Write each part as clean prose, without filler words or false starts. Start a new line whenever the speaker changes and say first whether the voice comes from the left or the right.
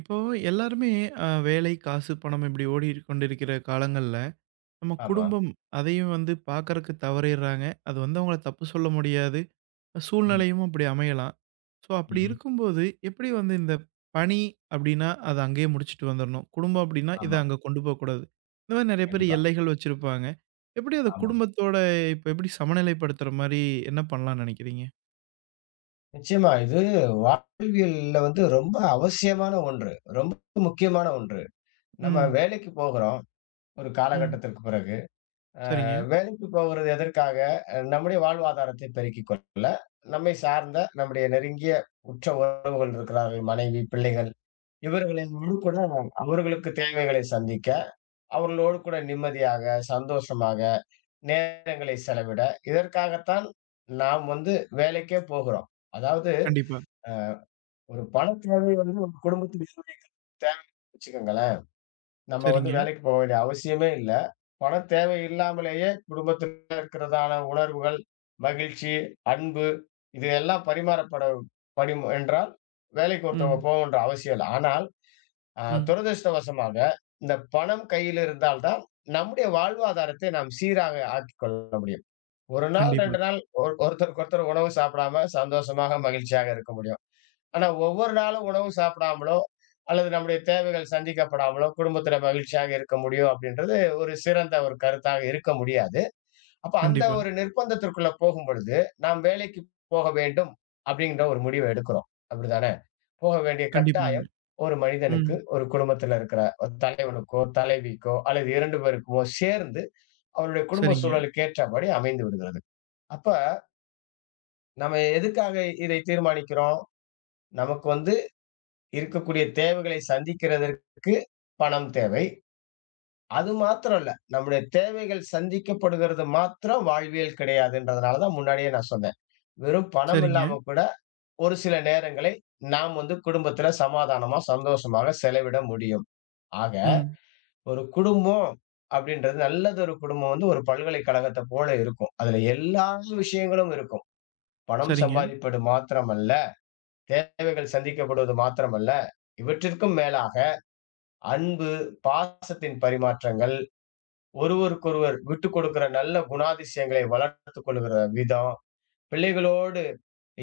right: இப்போ எல்லாருமே வேலை, காசு, பணம் இப்படி ஓடிக் கொண்டிருக்கிற காலங்கள்ல, நம்ம
left: ஆமா.
right: குடும்பம் அதையும் வந்து பார்க்கறக்கு தவறிடுறாங்க. அது வந்து அவங்கள தப்பு சொல்ல முடியாது.
left: ம்.
right: சூழ்நிலையும் அப்படி அமையலாம். ஸோ அப்படி
left: ம்ஹ்ம்.
right: இருக்கும்போது, எப்படி வந்து இந்த பணி அப்படின்னா, அத அங்கேயே முடிச்சுட்டு வந்துரணும். குடும்பம் அப்படின்னா, இத
left: ஆமா.
right: அங்க கொண்டு போகக்கூடாது. இந்த மாரி நெறைய பேர்
left: கண்டிப்பா.
right: எல்லைகள் வச்சிருப்பாங்க. எப்படி அத
left: ஆமா.
right: குடும்பத்தோட இப்ப எப்படி சமநிலைப்படுத்துற மாரி என்ன பண்ணலாம்னு நெனைக்கிறீங்க?
left: நிச்சயமா. இது வாழ்வியல்ல வந்து ரொம்ப அவசியமான ஒன்று. ரொம்ப முக்கியமான ஒன்று. நம்ம
right: ம்,
left: வேலைக்கு போகிறோம். ஒரு
right: ம்.
left: காலகட்டத்திற்கு பிறகு.
right: சரிங்க.
left: வேலைக்கு போகிறது எதற்காக? நம்முடைய வாழ்வாதாரத்தை பெருக்கிக் கொள்ள, நம்மை சார்ந்த நம்முடைய நெருங்கிய உற்ற உறவுகள் இருக்கிறார்கள். மனைவி, பிள்ளைகள். இவர்களின் முழு கூட அவர்களுக்கு தேவைகளை சந்திக்க, அவர்களோடு கூட நிம்மதியாக, சந்தோஷமாக நேரங்களை செலவிட, இதற்காகத்தான் நாம் வந்து வேலைக்கே போகிறோம். அதாவது
right: கண்டிப்பா.
left: ஒரு பணத் தேவை வந்து ஒரு குடும்பத்துக்கு தேவைன்னு வச்சுக்கோங்களேன். நம்ம வந்து
right: சரிங்க.
left: வேலைக்கு போக வேண்டிய அவசியமே இல்ல. பணத் தேவை இல்லாமலேயே குடும்பத்தில இருக்கிறதான உணர்வுகள், மகிழ்ச்சி, அன்பு இது எல்லாம் பரிமாறப்பட படும் என்றால், வேலைக்கு ஒருத்தவங்க
right: ம்,
left: போகணுன்ற அவசியம் இல்ல. ஆனால்
right: ம்.
left: துரதிர்ஷ்டவசமாக இந்த பணம் கையில் இருந்தால் தான் நம்முடைய வாழ்வாதாரத்தை நாம் சீராக ஆக்கிக் கொள்ள முடியும். 1 நாள்,
right: கண்டிப்பா,
left: 2 நாள் ஒரு ஒருத்தருக்கு ஒருத்தர் உணவு சாப்பிடாம சந்தோஷமாக, மகிழ்ச்சியாக இருக்க முடியும். ஆனா ஒவ்வொரு நாளும் உணவு சாப்பிடாமலோ, அல்லது நம்முடைய தேவைகள் சந்திக்கப்படாமலோ, குடும்பத்தில மகிழ்ச்சியாக இருக்க முடியும் அப்படின்றது ஒரு சிறந்த ஒரு கருத்தாக இருக்க முடியாது. அப்ப அந்த
right: கண்டிப்பா.
left: ஒரு நிர்பந்தத்திற்குள்ள போகும்பொழுது, நாம் வேலைக்கு போக வேண்டும் அப்படிங்கிற ஒரு முடிவை எடுக்கிறோம். அப்படிதானே? போக வேண்டிய
right: கண்டிப்பாங்க.
left: கட்டாயம் ஒரு
right: ம்.
left: மனிதனுக்கு, ஒரு குடும்பத்தில இருக்கிற ஒரு தலைவனுக்கோ, தலைவிக்கோ அல்லது 2 பேருக்குமோ சேர்ந்து அவருடைய குடும்ப
right: சரிங்க,
left: சூழலுக்கு ஏற்றபடி அமைந்து விடுகிறது. அப்ப நம்ம எதுக்காக இதை தீர்மானிக்கிறோம்? நமக்கு வந்து இருக்கக்கூடிய தேவைகளை சந்திக்கிறதற்கு பணம் தேவை. அது மாத்திரம் இல்ல. நம்முடைய தேவைகள் சந்திக்கப்படுகிறது மாத்திரம் வாழ்வியல் கிடையாதுன்றதுனால தான் முன்னாடியே நான் சொன்னேன். வெறும் பணம்
right: சரிங்க.
left: இல்லாம கூட ஒரு சில நேரங்களை நாம் வந்து குடும்பத்துல சமாதானமா, சந்தோஷமாக செலவிட முடியும். ஆக
right: ம்.
left: ஒரு குடும்பம் அப்படின்றது நல்லதொரு குடும்பம் வந்து ஒரு பல்கலைக்கழகத்த போல இருக்கும். அதுல எல்லா விஷயங்களும் இருக்கும். பணம்
right: சரிங்க.
left: சம்பாதிப்பது மாத்திரமல்ல. தேவைகள் சந்திக்கப்படுவது மாத்திரமல்ல, இவற்றிற்கும் மேலாக அன்பு, பாசத்தின் பரிமாற்றங்கள், ஒருவருக்கொருவர் விட்டுக்கொடுக்கிற நல்ல குணாதிசயங்களை வளர்த்துக் கொள்கிற விதம், பிள்ளைகளோடு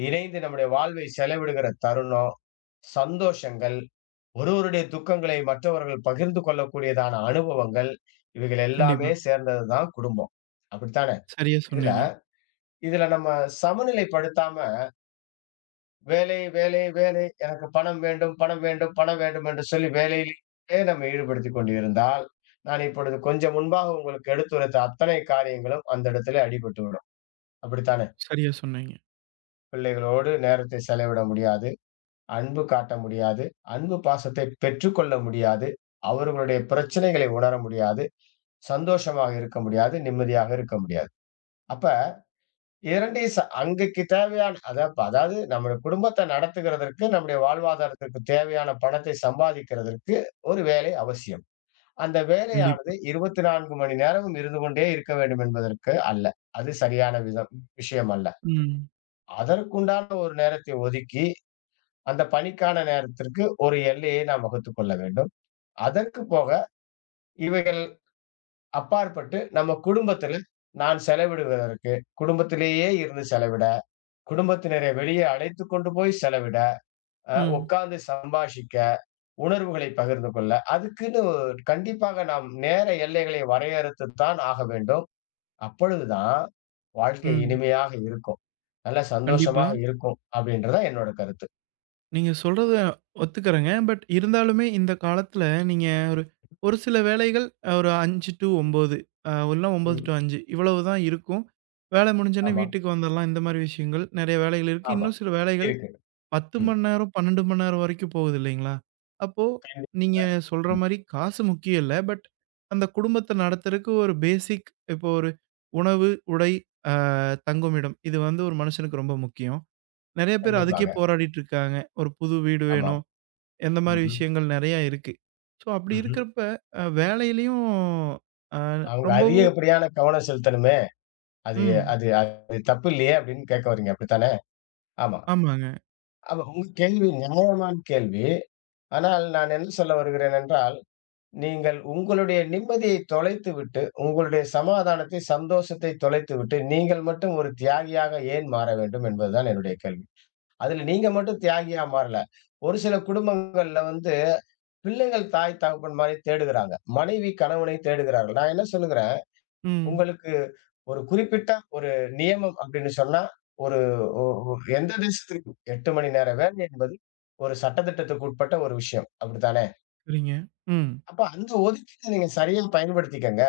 left: இணைந்து நம்முடைய வாழ்வை செலவிடுகிற தருணம், சந்தோஷங்கள், ஒருவருடைய துக்கங்களை மற்றவர்கள் பகிர்ந்து கொள்ளக்கூடியதான அனுபவங்கள், இவைகள் எல்லாமே
right: கண்டிப்பா.
left: சேர்ந்ததுதான் குடும்பம். அப்படித்தானே?
right: சரியா
left: இதுல
right: சொன்னீங்க,
left: இதுல நம்ம சமநிலைப்படுத்தாம வேலை, வேலை, வேலை. எனக்கு பணம் வேண்டும், பணம் வேண்டும், பணம் வேண்டும் என்று சொல்லி வேலையிலே நம்மை ஈடுபடுத்திக் கொண்டிருந்தால், நான் இப்பொழுது கொஞ்சம் முன்பாக உங்களுக்கு எடுத்துரைத்த அத்தனை காரியங்களும் அந்த இடத்திலே அடிபட்டுவிடும். அப்படித்தானே?
right: சரியா சொன்னீங்க.
left: பிள்ளைகளோடு நேரத்தை செலவிட முடியாது. அன்பு காட்ட முடியாது. அன்பு பாசத்தை பெற்றுக்கொள்ள முடியாது. அவர்களுடைய பிரச்சனைகளை உணர முடியாது. சந்தோஷமாக இருக்க முடியாது. நிம்மதியாக இருக்க முடியாது. அப்ப 2 ச அங்கக்கு தேவையான அதாப்ப அதாவது நம்முடைய குடும்பத்த நடத்துகிறதற்கு, நம்முடைய வாழ்வாதாரத்திற்கு தேவையான பணத்தை சம்பாதிக்கிறதற்கு ஒரு வேலை அவசியம். அந்த வேலையானது
right: கண்டிப்பா.
left: 24 மணி நேரமும் இருந்து கொண்டே இருக்க வேண்டும் என்பதற்கு அல்ல. அது சரியான விஷயம் அல்ல.
right: ம்,
left: அதற்குண்டான ஒரு நேரத்தை ஒதுக்கி, அந்த பணிக்கான நேரத்திற்கு ஒரு எல்லையை நாம் வகுத்துக் கொள்ள வேண்டும். அதற்கு போக இவைகள் அப்பாற்பட்டு நம்ம குடும்பத்தில நான் செலவிடுவதற்கு, குடும்பத்திலேயே இருந்து செலவிட குடும்பத்தினரை வெளியே அழைத்துக் கொண்டு போய் செலவிட,
right: ம்,
left: உட்கார்ந்து சம்பாஷிக்க, உணர்வுகளை பகிர்ந்து கொள்ள, அதுக்குன்னு கண்டிப்பாக நாம் நேர எல்லைகளை வரையறுத்துத்தான் ஆக வேண்டும். அப்பொழுதுதான் வாழ்க்கை
right: ம்.
left: இனிமையாக இருக்கும். நல்ல
right: கண்டிப்பா.
left: சந்தோஷமாக இருக்கும் அப்படின்றது தான் என்னோட கருத்து.
right: நீங்க சொல்றத ஒத்துக்கிறேங்க. பட் இருந்தாலுமே இந்த காலத்துல நீங்க ஒரு ஒரு சில வேலைகள் ஒரு 5 டூ 9 இல்ல 9
left: ம்.
right: டூ 5 இவ்வளவு தான் இருக்கும். வேலை முடிஞ்சோனே
left: ஆமா,
right: வீட்டுக்கு வந்துரலாம். இந்த மாரி விஷயங்கள் நெறைய வேலைகள் இருக்கு.
left: ஆமா.
right: இன்னும் சில வேலைகள்
left: இருக்கு.
right: 10
left: ம்.
right: மணி நேரம், 12 மணி நேரம் வரைக்கும் போகுது இல்லைங்களா? அப்போ
left: கண்டி
right: நீங்க சொல்ற
left: ம்.
right: மாரி காசு முக்கியம் இல்ல. பட் அந்த குடும்பத்த நடத்துறக்கு ஒரு பேசிக் இப்போ ஒரு உணவு, உடை, அ தங்குமிடம் இது வந்து ஒரு மனுஷனுக்கு ரொம்ப முக்கியம். நெறைய பேர் அதுக்கே
left: கண்டிப்பாக.
right: போராடிட்டு இருக்காங்க. ஒரு புது வீடு
left: ஆமா.
right: வேணும். இந்த மாரி
left: ம்ஹ்ம்.
right: விஷயங்கள் நெறையா இருக்கு. ஸோ அப்படி
left: ம்ஹ்ம்.
right: இருக்கிறப்ப வேலையிலயும் அ
left: அவங்க
right: ரொம்பவும்
left: அதிகப்படியான கவனம் செலுத்தணுமே! அது
right: ம்.
left: அது அது தப்பு இல்லையே! அப்படின்னு கேட்க வர்றீங்க அப்படித்தானே? ஆமா.
right: ஆமாங்க.
left: ஆமா. உங்க கேள்வி நியாயமான கேள்வி. ஆனால் நான் என்ன சொல்ல வருகிறேன் என்றால், நீங்கள் உங்களுடைய நிம்மதியை தொலைத்துவிட்டு, உங்களுடைய சமாதானத்தை, சந்தோஷத்தை தொலைத்துவிட்டு, நீங்கள் மட்டும் ஒரு தியாகியாக ஏன் மாற வேண்டும் என்பதுதான் என்னுடைய கேள்வி. அதுல நீங்க மட்டும் தியாகியா மாறல. ஒரு சில குடும்பங்கள்ல வந்து பிள்ளைகள் தாய், தகப்பன்மாரை தேடுகிறாங்க. மனைவி கணவனை தேடுகிறார்கள். நான் என்ன சொல்லுகிறேன்,
right: ம்.
left: உங்களுக்கு ஒரு குறிப்பிட்ட ஒரு நியமம் அப்படின்னு சொன்னா, ஒரு ஒ ஒ எந்த தேசத்திலும் 8 மணி நேர வேலை என்பது ஒரு சட்டதிட்டத்துக்கு உட்பட்ட ஒரு விஷயம். அப்படித்தானே?
right: சரிங்க. ம்.
left: அப்ப அந்த ஒதுக்கீட நீங்க சரியா பயன்படுத்திக்கங்க.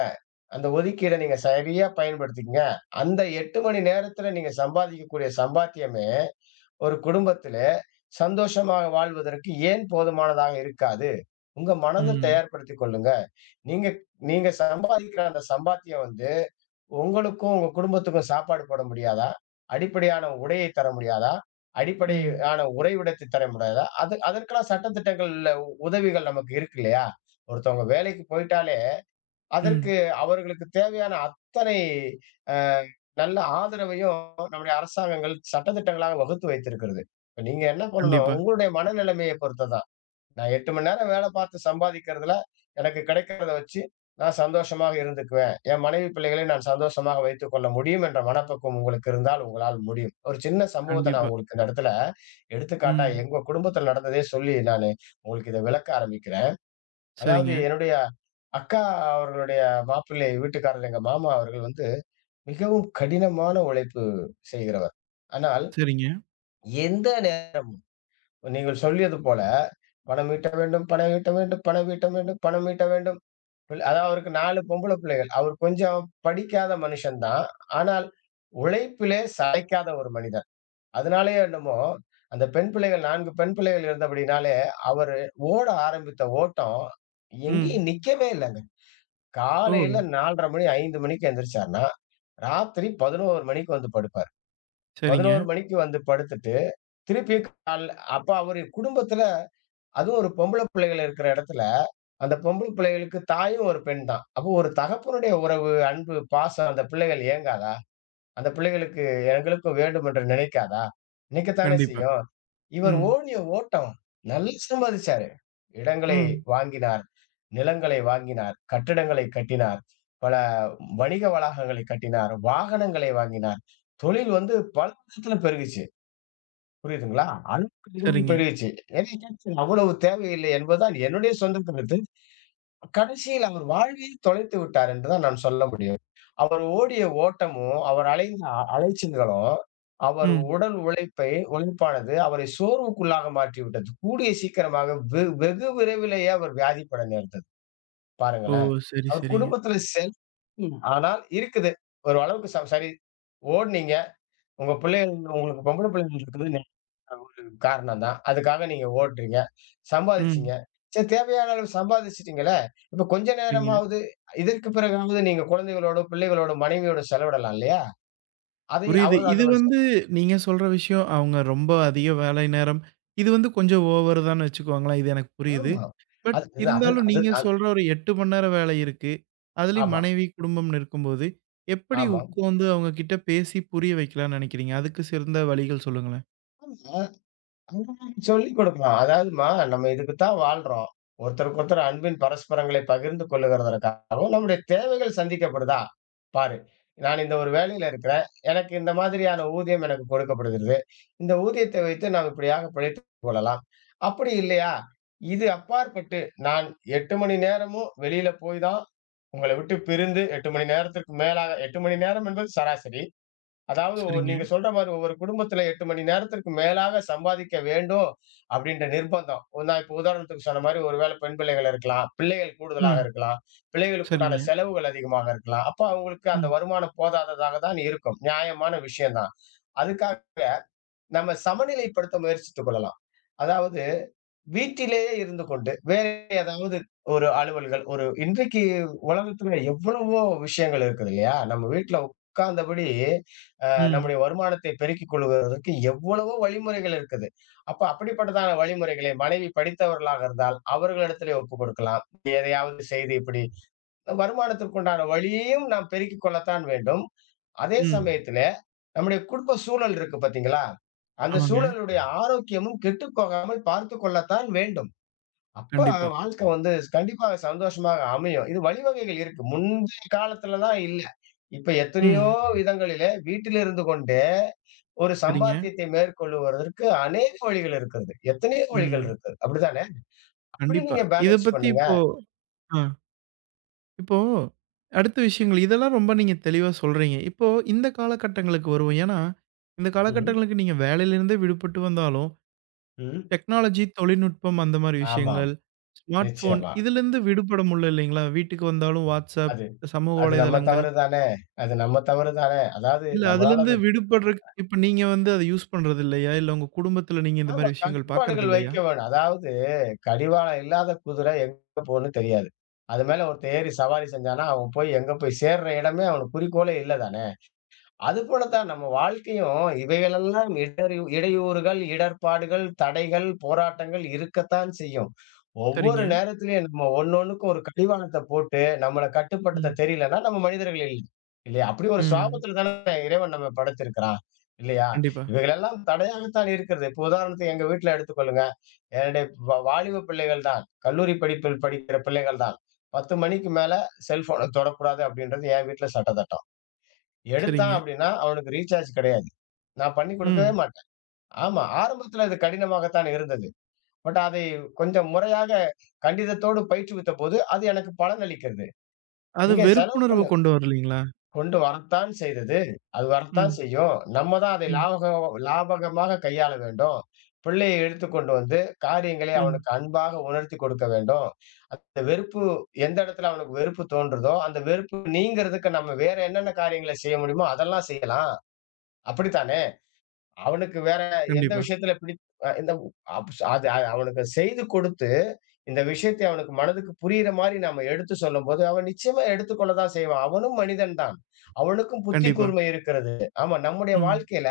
left: அந்த ஒதுக்கீட நீங்க சரியா பயன்படுத்திக்கங்க. அந்த 8 மணி நேரத்துல நீங்க சம்பாதிக்கக்கூடிய சம்பாத்தியமே, ஒரு குடும்பத்திலே சந்தோஷமாக வாழ்வதற்கு ஏன் போதுமானதாக இருக்காது? உங்க மனத
right: ம்.
left: தயார்படுத்திக் கொள்ளுங்க. நீங்க நீங்க சம்பாதிக்கிற அந்த சம்பாத்தியம் வந்து உங்களுக்கும், உங்க குடும்பத்துக்கும் சாப்பாடு போட முடியாதா? அடிப்படையான உடையை தர முடியாதா?
right: ம்.
left: அடிப்படையான உறைவிடத்தை தர முடியாதா? அது அதற்கெல்லாம் சட்டதிட்டங்கள்ல உதவிகள் நமக்கு இருக்கு இல்லையா? ஒருத்தவங்க வேலைக்கு போயிட்டாலே, அதற்கு
right: ம்.
left: அவர்களுக்கு தேவையான அத்தனை அ நல்ல ஆதரவையும் நம்முடைய அரசாங்கங்கள் சட்டதிட்டங்களாக வகுத்து வைத்திருக்கிறது. இப்ப நீங்க என்ன பண்ணணும்?
right: கண்டிப்பா,
left: உங்களுடைய மனநிலைமையை பொறுத்தது தான். நான் 8 மணி நேரம் வேலை பார்த்து சம்பாதிக்கிறதுல, எனக்கு கிடைக்கிறத வச்சு நான் சந்தோஷமாக இருந்துக்குவேன். என் மனைவி, பிள்ளைகளை நான் சந்தோஷமாக வைத்துக்கொள்ள முடியும் என்ற மனப்பக்குவம் உங்களுக்கு இருந்தால் உங்களால் முடியும். ஒரு சின்ன சம்பவத்த நான்
right: கண்டிப்பா.
left: உங்களுக்கு இந்த இடத்துல எடுத்துக்காட்டா
right: ம்.
left: எங்க குடும்பத்துல நடந்ததே சொல்லி நானு உங்களுக்கு இத விளக்க ஆரம்பிக்கிறேன். அதாவது
right: சரிங்க,
left: என்னுடைய அக்கா அவர்களுடைய மாப்பிள்ளை வீட்டுக்காரர் எங்க மாமா அவர்கள் வந்து மிகவும் கடினமான உழைப்பு செய்கிறவர். ஆனால்
right: சரிங்க.
left: எந்த நே நீங்கள் சொல்லியது போல பணம் ஈட்ட வேண்டும், பணம் ஈட்ட வேண்டும், பணம் ஈட்ட வேண்டும், பணம் ஈட்ட வேண்டும். அதாவது அவருக்கு 4 பொம்பள பிள்ளைகள். அவர் கொஞ்சம் படிக்காத மனுஷன்தான். ஆனால் உழைப்பிலே சளைக்காத ஒரு மனிதர். அதனாலயோ என்னமோ, அந்த பெண் பிள்ளைகள் 4 பெண் பிள்ளைகள் இருந்தபடினாலே, அவரு ஓட ஆரம்பித்த ஓட்டம்
right: ம்.
left: எங்கேயும் நிக்கவே இல்லங்க.
right: ஓ!
left: காலையில 4:30 மணி, 5 மணிக்கு எந்திரிச்சார்ன்னா, ராத்திரி 11 மணிக்கு வந்து படுப்பார்.
right: சரிங்க.
left: 11 மணிக்கு வந்து படுத்துட்டு, திருப்பியும் கால் அப்ப அவரு குடும்பத்துல அதுவும் ஒரு பொம்பள பிள்ளைகள் இருக்கிற இடத்துல, அந்த பொம்பள பிள்ளைகளுக்கு தாயும் ஒரு பெண் தான். அப்போ ஒரு தகப்பனுடைய உறவு, அன்பு, பாசம் அந்த பிள்ளைகள் ஏங்காதா? அந்த பிள்ளைகளுக்கு எங்களுக்கும் வேண்டும் என்று நினைக்காதா? நினைக்கத்தானே
right: கண்டிப்பா.
left: செய்யும். இவர்
right: ம்,
left: ஓடிய ஓட்டம் நல்லா சம்பாதிச்சாரு. இடங்களை
right: ம்.
left: வாங்கினார், நிலங்களை வாங்கினார், கட்டிடங்களை கட்டினார், பல வணிக வளாகங்களை கட்டினார், வாகனங்களை வாங்கினார். தொழில் வந்து பல விதத்துல பெருகுச்சு. புரியுதுங்களா? அளவுக்கு அதிகமா
right: சரிங்க.
left: பெருகுச்சு. என்னைய கேட்டீங்க அவ்வளவு தேவையில்லை என்பதுதான் என்னுடைய சொந்த கருத்து. கடைசியில் அவர் வாழ்வையே தொலைத்து விட்டார் என்றுதான் நான் சொல்ல முடியும். அவர் ஓடிய ஓட்டமும், அவர் அலைந்த அலைச்சல்களும், அவர்
right: ம்.
left: உடல் உழைப்பை உழைப்பானது அவரை சோர்வுக்குள்ளாக மாற்றிவிட்டது. கூடிய சீக்கிரமாக வெகு விரைவிலேயே அவர் வியாதிப்பட நேர்ந்தது.
right: ஓ!
left: பாருங்களேன்.
right: சரி,
left: அவர்
right: சரிங்க.
left: குடும்பத்தில செல் ம். ஆனால் இருக்குது. ஒரு அளவுக்கு சரி ஓடுனீங்க. உங்க பிள்ளைகள் உங்களுக்கு பொம்பள பிள்ளைகள் இருக்குது. ஒரு காரணம் தான். அதுக்காக நீங்க ஓடுறீங்க.
right: ம்.
left: சம்பாதிச்சீங்க. சரி தேவையான அளவு சம்பாதிச்சுட்டீங்களே! இப்ப கொஞ்ச
right: சரிங்க.
left: நேரமாவது இதற்கு பிறகாவது நீங்க குழந்தைகளோட, பிள்ளைகளோட, மனைவியோட செலவிடலாம் இல்லையா? அதை
right: புரியுது.
left: அவ அது
right: இது
left: ஒரு செ-
right: வந்து நீங்க சொல்ற விஷயம் அவங்க ரொம்ப அதிக வேலை நேரம். இது வந்து கொஞ்சம் ஓவர் தான்னு வச்சுக்கோங்களேன். இது எனக்கு புரியுது.
left: ஆமா.
right: பட்
left: அது அது அது
right: இருந்தாலும்
left: அது
right: நீங்க
left: அது-
right: சொல்ற ஒரு 8 மணி நேரம் வேலை இருக்கு. அதுலயும்
left: ஆமா,
right: மனைவி, குடும்பம்னு இருக்கும்போது, எப்படி
left: ஆமா.
right: உட்காந்து அவங்க கிட்ட பேசி புரிய வைக்கலாம்னு நெனைக்கிறீங்க? அதுக்கு சிறந்த வழிகள் சொல்லுங்களேன்.
left: ஆமா. சொல்லிக் கொடுக்கலாம். அதாவதும்மா, நம்ம இதுக்கு தான் வாழ்றோம். ஒருத்தருக்கு ஒருத்தர் அன்பின் பரஸ்பரங்களை பகிர்ந்து கொள்ளுகிறதற்காகவும், நம்முடைய தேவைகள் சந்திக்கப்படுதா? பாரு, நான் இந்த ஒரு வேலையில இருக்கிறேன். எனக்கு இந்த மாதிரியான ஊதியம் எனக்கு கொடுக்கப்படுகிறது. இந்த ஊதியத்தை வைத்து நாம் இப்படியாக பிழைத்துக் கொள்ளலாம். அப்படி இல்லையா? இது அப்பாற்பட்டு நான் 8 மணி நேரமும் வெளியில போய் தான் உங்கள விட்டு பிரிந்து 8 மணி நேரத்திற்கு மேலாக 8 மணி நேரம் என்பது சராசரி. அதாவது
right: சரிங்க.
left: நீங்க சொல்ற மாரி ஒரு குடும்பத்துல 8 மணி நேரத்திற்கு மேலாக சம்பாதிக்க வேண்டும் அப்படின்ற நிர்பந்தம். நான் இப்ப உதாரணத்துக்கு சொன்ன மாரி ஒரு வேளை பெண் பிள்ளைகள் இருக்கலாம். பிள்ளைகள் கூடுதலாக
right: ம்.
left: இருக்கலாம். பிள்ளைகளுக்கு உண்டான
right: சரிங்க.
left: செலவுகள் அதிகமாக இருக்கலாம். அப்ப அவங்களுக்கு அந்த
right: ம்,
left: வருமானம் போதாததாக தான் இருக்கும். நியாயமான விஷயம் தான். அதுக்காக நம்ம சமநிலைப்படுத்த முயற்சித்துக் கொள்ளலாம். அதாவது வீட்டிலேயே இருந்து கொண்டு வேற ஏதாவது ஒரு அலுவல்கள் ஒரு இன்றைக்கு உலகத்துல எவ்வளவோ விஷயங்கள் இருக்குது இல்லையா? நம்ம வீட்ல உட்கார்ந்தபடி
right: ம்,
left: நம்முடைய வருமானத்தை பெருக்கிக் கொள்வதற்கு எவ்வளவோ வழிமுறைகள் இருக்குது. அப்ப அப்படிப்பட்டதான வழிமுறைகளை மனைவி படித்தவர்களாக இருந்தால், அவர்களிடத்திலே ஒப்புக் கொடுக்கலாம். எதையாவது செய்து இப்படி வருமானத்திற்குண்டான வழியையும் நாம் பெருக்கிக் கொள்ளத்தான் வேண்டும். அதே
right: ம்.
left: சமயத்திலே நம்முடைய குடும்ப சூழல் இருக்கு பார்த்தீங்களா? அந்த
right: ஆமாங்க.
left: சூழலுடைய ஆரோக்கியமும் கெட்டுப் போகாமல் பார்த்துக் கொள்ளத்தான் வேண்டும். அப்ப
right: கண்டிப்பா.
left: வாழ்க்கை வந்து கண்டிப்பா சந்தோஷமாக அமையும். இது வழிவகைகள் இருக்கு. முந்தைய காலத்துலலாம் இல்ல. இப்ப எத்தனையோ
right: ம்.
left: விதங்களிலே வீட்டிலிருந்து கொண்டே ஒரு
right: சரிங்க.
left: சம்பாத்தியத்தை மேற்கொள்ளுவதற்கு அநேக வழிகள் இருக்கிறது. எத்தனையோ வழிகள்
right: ம்.
left: இருக்கு. அப்படிதானே? அப்படி
right: கண்டிப்பா.
left: நீங்க
right: இத
left: பேலன்ஸ்
right: பத்தி
left: பண்ணுங்க.
right: இப்போ ஆ இப்போ அடுத்த விஷயங்கள் இதெல்லாம் ரொம்ப நீங்க தெளிவா சொல்றீங்க. இப்போ இந்த காலகட்டங்களுக்கு வருவோம். ஏன்னா, இந்த
left: ம்ஹ்ம்.
right: காலகட்டங்களுக்கு நீங்க வேலையிலிருந்தே விடுபட்டு வந்தாலும்,
left: ம்.
right: டெக்னாலஜி, தொழில்நுட்பம் அந்த மாரி
left: ஆமாம்.
right: விஷயங்கள், ஸ்மார்ட் ஃபோன்
left: நிச்சயமா.
right: இதுலருந்து விடுபட முடியல இல்லைங்களா? வீட்டுக்கு வந்தாலும் WhatsApp,
left: அது
right: சமூக
left: அது நம்ம
right: வலைதளங்கள்
left: தவறு தானே! அது நம்ம தவறு தானே! அதாவது
right: இல்ல
left: நம்மளால
right: அதுலருந்து
left: அது
right: விடுபடுறக்கு இப்ப நீங்க வந்து அத யூஸ் பண்றது இல்லையா? இல்ல உங்க குடும்பத்துல நீங்க இந்த
left: ஆமா
right: மாரி விஷயங்கள் பார்க்கறது
left: கட்டுப்பாடுகள் வைக்க
right: இல்லையா?
left: வேணும். அதாவது கடிவாளம் இல்லாத குதிரை எங்க போகும்ன்னு தெரியாது. அது மேல ஒருத்தன் ஏறி சவாரி செஞ்சான்னா, அவன் போய் எங்க போய் சேர்ற இடமே அவனுக்கு குறிக்கோளே இல்ல தானே! அதுபோலத்தான் நம்ம வாழ்க்கையும் இவைகளெல்லாம் இடையூறுகள், இடர்பாடுகள், தடைகள், போராட்டங்கள் இருக்கத்தான் செய்யும். ஒவ்வொரு
right: சரிங்க.
left: நேரத்திலயும் நம்ம ஒண்ணொண்ணுக்கும் ஒரு கடிவாளத்த போட்டு, நம்மள கட்டுப்படுத்த
right: ம்.
left: தெரியலன்னா, நம்ம மனிதர்கள் இல்லை. இல்லையா? அப்படி ஒரு
right: ம்.
left: சுவாபத்துல தானே இறைவன் நம்மை படைத்திருக்கிறான். இல்லையா?
right: கண்டிப்பா.
left: இவைகளெல்லாம் தடையாகத்தான் இருக்கிறது. இப்போ உதாரணத்துக்கு எங்க வீட்ல எடுத்துக்கொள்ளுங்க. என்னுடைய வாலிப பிள்ளைகள் தான். கல்லூரி படிப்பில் படிக்கிற பிள்ளைகள் தான். 10 மணிக்கு மேல செல்போன தொடக்கூடாது அப்படின்றது என் வீட்ல சட்டத்திட்டம். எடுத்தான்
right: சரிங்க.
left: அப்படின்னா, அவனுக்கு ரீசார்ஜ் கிடையாது. நான் பண்ணி கொடுக்கவே
right: ம்.
left: மாட்டேன். ஆமா, ஆரம்பத்தில அது கடினமாகத்தான் இருந்தது. பட் அதை கொஞ்சம் முறையாக கண்டிதத்தோடு பயிற்றுவித்தபோது, அது எனக்கு பலனளிக்கிறது.
right: அது
left: நீங்க செலவு
right: வெறுப்புணர்வு
left: பண்ண
right: கொண்டு வரலீங்களா?
left: கொண்டு வரத்தான் செய்தது. அது வரத்தான்
right: ம்,
left: செய்யும். நம்ம தான் அதை
right: ம்,
left: லாபகமாக கையாள வேண்டும். பிள்ளையை எடுத்துக்கொண்டு வந்து காரியங்களை
right: ம்.
left: அவனுக்கு அன்பாக உணர்த்திக் கொடுக்க வேண்டும். அந்த வெறுப்பு எந்த இடத்துல அவனுக்கு வெறுப்பு தோன்றதோ, அந்த வெறுப்பு நீங்கிறதுக்கு நம்ம வேற என்னென்ன காரியங்களை செய்ய முடியுமோ, அதெல்லாம் செய்யலாம். அப்படித்தானே? அவனுக்கு வேற எந்த
right: கண்டிப்பா,
left: விஷயத்துல பிடி அ இந்த அப் அது அ அவனுக்கு செய்து கொடுத்து, இந்த விஷயத்தை அவனுக்கு மனதுக்கு புரியிற மாரி நாம எடுத்து சொல்லும்போது, அவன் நிச்சயமா எடுத்துக்கொள்ள தான் செய்வான். அவனும் மனிதன் தான். அவனுக்கும் புத்தி
right: கண்டிப்பா.
left: கூர்மை இருக்கிறது. ஆமா, நம்முடைய
right: ம்,
left: வாழ்க்கையில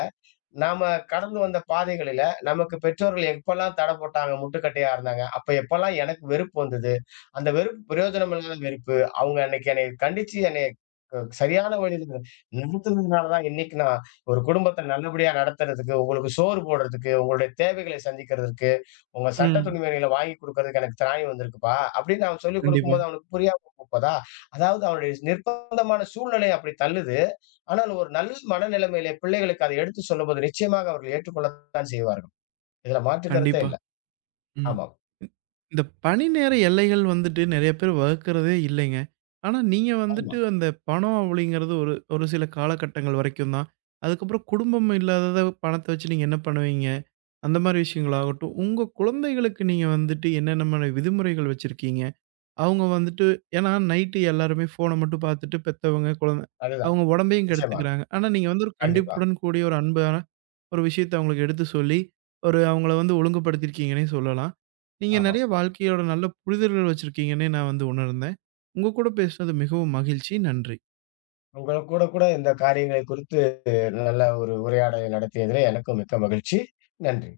left: நாம கடந்து வந்த பாதைகளில, நமக்கு பெற்றோர்கள் எப்பல்லாம் தடை போட்டாங்க, முட்டுக்கட்டையா இருந்தாங்க, அப்ப எப்பல்லாம் எனக்கு வெறுப்பு வந்தது, அந்த வெறுப்பு பிரயோஜனம் இல்லாத வெறுப்பு. அவங்க அன்னைக்கு என்னைய கண்டிச்சு, என்னைய சரியான வழியில நடத்துனதுனால தான் இன்னைக்கு நான் ஒரு குடும்பத்த நல்லபடியா நடத்துறதுக்கு, உங்களுக்கு சோறு போடுறதுக்கு, உங்களுடைய தேவைகளை சந்திக்கிறதற்கு, உங்க சட்ட
right: ம்.
left: துணிமணிகள வாங்கி குடுக்கறதுக்கு எனக்கு திராணி வந்திருக்குப்பா, அப்படின்னு அவன் சொல்லிக்
right: கண்டிப்பா,
left: குடுக்கும்போது அவனுக்கு புரியாம போதா? அதாவது அவனுடைய நிர்பந்தமான சூழ்நிலை அப்படி தள்ளுது. ஆனால் ஒரு நல்ல மனநிலைமையிலே பிள்ளைகளுக்கு அதை எடுத்து சொல்லும்போது நிச்சயமாக அவர்கள் ஏற்றுக்கொள்ளத்தான் செய்வார்கள். இதுல மாற்று கருத்தே
right: கண்டிப்பா.
left: இல்ல.
right: ம்.
left: ஆமாம்.
right: ம். இந்த பணி நேர எல்லைகள் வந்துட்டு நெறைய பேர் வகுக்கிறதே இல்லைங்க. ஆனா, நீங்க
left: ஆமா.
right: வந்துட்டு அந்த பணம் அப்படிங்கிறது ஒரு ஒரு சில காலகட்டங்கள் வரைக்கும் தான். அதுக்கப்புறம் குடும்பம் இல்லாதத பணத்த வச்சு நீங்க என்ன பண்ணுவீங்க? அந்த மாரி விஷயங்களாகட்டும், உங்க குழந்தைகளுக்கு நீங்க வந்துட்டு என்னென்ன மாரி விதிமுறைகள் வச்சிருக்கீங்க? அவங்க வந்துட்டு ஏன்னா நைட்டு எல்லாருமே ஃபோன மட்டும் பார்த்துட்டு பெத்தவங்க, குழந்த
left: அதுதான்.
right: அவங்க உடம்பையும்
left: நிச்சயமாக.
right: கெடுத்துக்கிறாங்க. ஆனா, நீங்க வந்து ஒரு
left: கண்டிப்பா.
right: கண்டிப்புடன் கூடிய ஒரு அன்பான ஒரு விஷயத்த அவங்களுக்கு எடுத்து சொல்லி, ஒரு அவங்கள வந்து ஒழுங்குபடுத்தியிருக்கீங்கன்னே சொல்லலாம். நீங்க
left: ஆமாம்.
right: நெறைய வாழ்க்கையோட நல்ல புரிதல்கள் வச்சிருக்கீங்கன்னே நான் வந்து உணர்ந்தேன். உங்க கூட பேசுனது மிகவும் மகிழ்ச்சி. நன்றி.
left: உங்க கூட கூட இந்த காரியங்களை குறித்து நல்ல ஒரு உரையாடலை நடத்தியதிலே எனக்கும் மிக்க மகிழ்ச்சி. நன்றி.